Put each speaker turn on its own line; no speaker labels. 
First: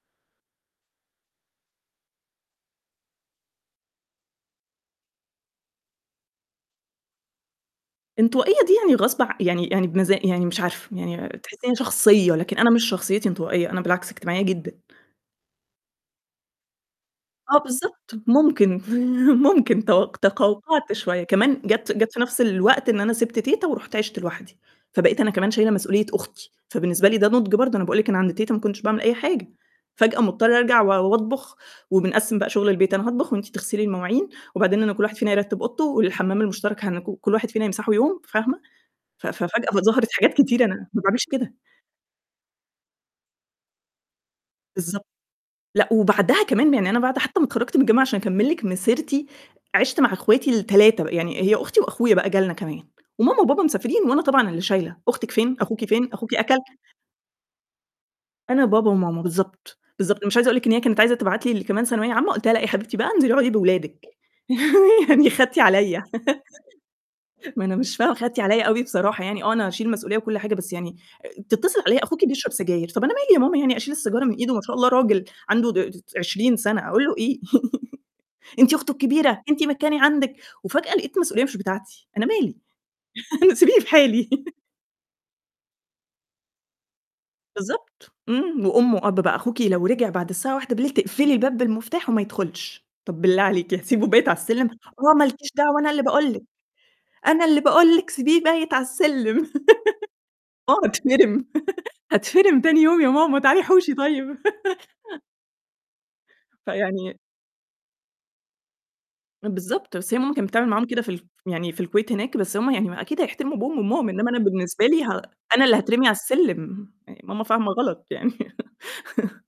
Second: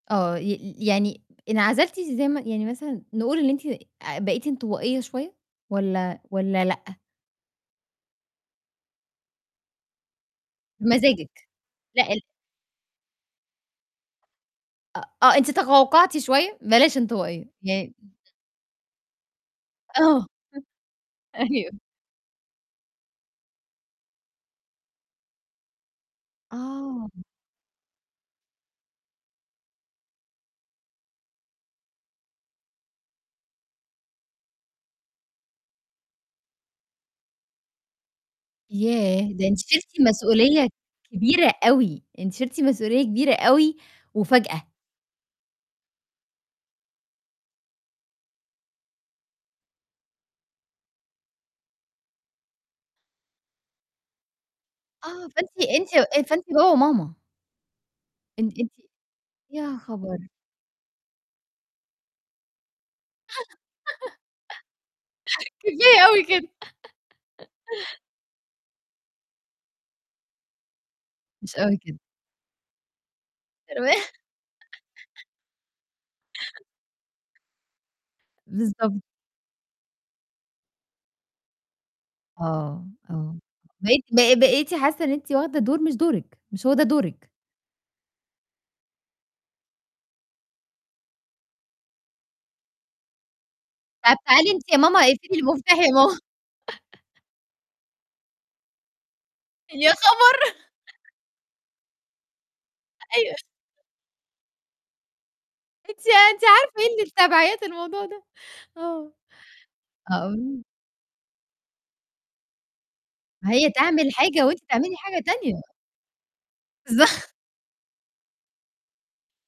آه، ي ي يعني انعزلتِ إزاي ما يعني مثلًا نقول إن أنتِ آآ بقيتِ انطوائية شوية والّا والّا لأ؟
انطوائية دي يعني غصب ع يعني يعني بمزا يعني مش عارفة،
بمزاجِك.
يعني تحسّيني
لأ، ال
شخصية، لكن أنا مش شخصيتي انطوائية، أنا بالعكس اجتماعية جدًا.
أ آه، أنتِ تقَوقَعتِ شوية، بلاش انطوائية،
آه
يعني
بالضبط، ممكن، ممكن تو
آه،
تقَوقَعت شوية. كمان
أيوه.
جَات جَات في نَفْس الوقت إن أنا سِبت تيتة ورُحت عِشت لوحدي، فبقيت أنا كمان شايلة مسؤولية أختي، فبالنسبة
آه.
لي ده نُضْج برضه، أنا باقول لِك أنا عند تيتة ما كنتش باعمل أي حاجة، فجأة مضطرة أرجع و وأطبُخ وبنقسّم بقى شُغل البيت، "أنا هاطبخ وأنتِ تغسلي المواعين وبعدين أنا كل واحد فينا يرتِّب أوضته والحَمّام المشترك هنك كل واحد فينا يمسحه يوم." فاهمة، ف
ياه! ده أنتِ
ففجأة
شِلتِ
ظهرت حاجات كتيرة
مسؤولية
أنا ما باعملش
كبيرة
كده.
أوي، أنتِ شِلتِ مسؤولية كبيرة أوي وفجأة.
بالضبط. لأ وبعدها كمان يعني أنا بعد حتّى ما اتخرّجت من الجامعة عشان أكمِّل لِك مسيرتي، عِشْت مع أخواتي ال3، يعني هي أختي وأخويا بقى جالنا كمان وماما وبابا مسافرين وأنا طبعًا اللي شايلة،
آه،
"أختِك فين؟
فأنتِ
أخوكِ
أنتِ
فين؟ أخوكِ
فأنتِ
أكل؟"
بابا وماما. إن
أنا
أنتِ
بابا وماما،
يا
بالضبط، بالضبط،
خبر!
مش عايز أقول لِك إن هي كانت عايزة تبعت لي كمان اللي ثانوية عامة، قُلت لها: "لأ، يا حبيبتي بقى انزلي أقعدي بأولادِك." يعني خدتِ عليّا.
كفاية أوي كده.
ما أنا مش فاهمة، خدتِ عليّا أوي بصراحة يعني، آه أنا هاشيل مسؤولية وكل حاجة، بس يعني
مش أوي
تتصل
كده.
عليّا "أخوكِ بيشرب سجاير." "طَب أنا مالي يا ماما يعني أشيل
تمام.
السجارة من إيده؟ّ! ما شاء الله راجل. عنده د ت 20 سَنة أقول له إيه؟" "أنتِ أخته
بالضبط.
الكبيرة، أنتِ مكاني عندِك." وفجأة لقيت مسؤولية مش بتاعتي. أنا مالي!
آه، آه.
أنا سبيني في
بقيتِ
حالي.
ب بقيتِ حاسّة إن أنتِ واخدة دور مش دورِك، مش هو ده دورِك.
بالضبط. إمم، وأم وأب بقى، "أخوكِ لو رجع بعد الساعة 01:00 تقفلي الباب بالمفتاح وما يدخُلش." "طَب بالله عليكِ هاسيبه
طَب
بايت على
تعالي
السلم!"
أنتِ يا ماما
"آه ما
ادّيني
لكيش
المفتاج
دعوة
يا
أنا اللي
ماما.
باقول لِك، أنا اللي باقول لِك سيبيه بايت علي السِلِّم."
يا خبر!
آه، هاتفِرم، هاتفِرم تاني يوم يا
أيوه.
ماما، تعالي حوشي طيب.
أنتِ أنتِ عارفة إيه اللي في
فيعني
تابيعات الموضوع ده آه.
بالضبط، بس هي ماما كانت
[unintelligible]
بتعمل معاهم كده في ال ف يعني في الكويت هناك، بس هم يعني ما أكيد
ما
هيحترموا
هي
أبوهم وأمّهم،
تعمل
إنّما أنا
حاجة وأنتِ
بالنسبة
تعملي
لي ه
حاجة تانية.
أنا اللي هاترمي على السِلِّم، يع
ظه
ماما فاهمة غلط، يعني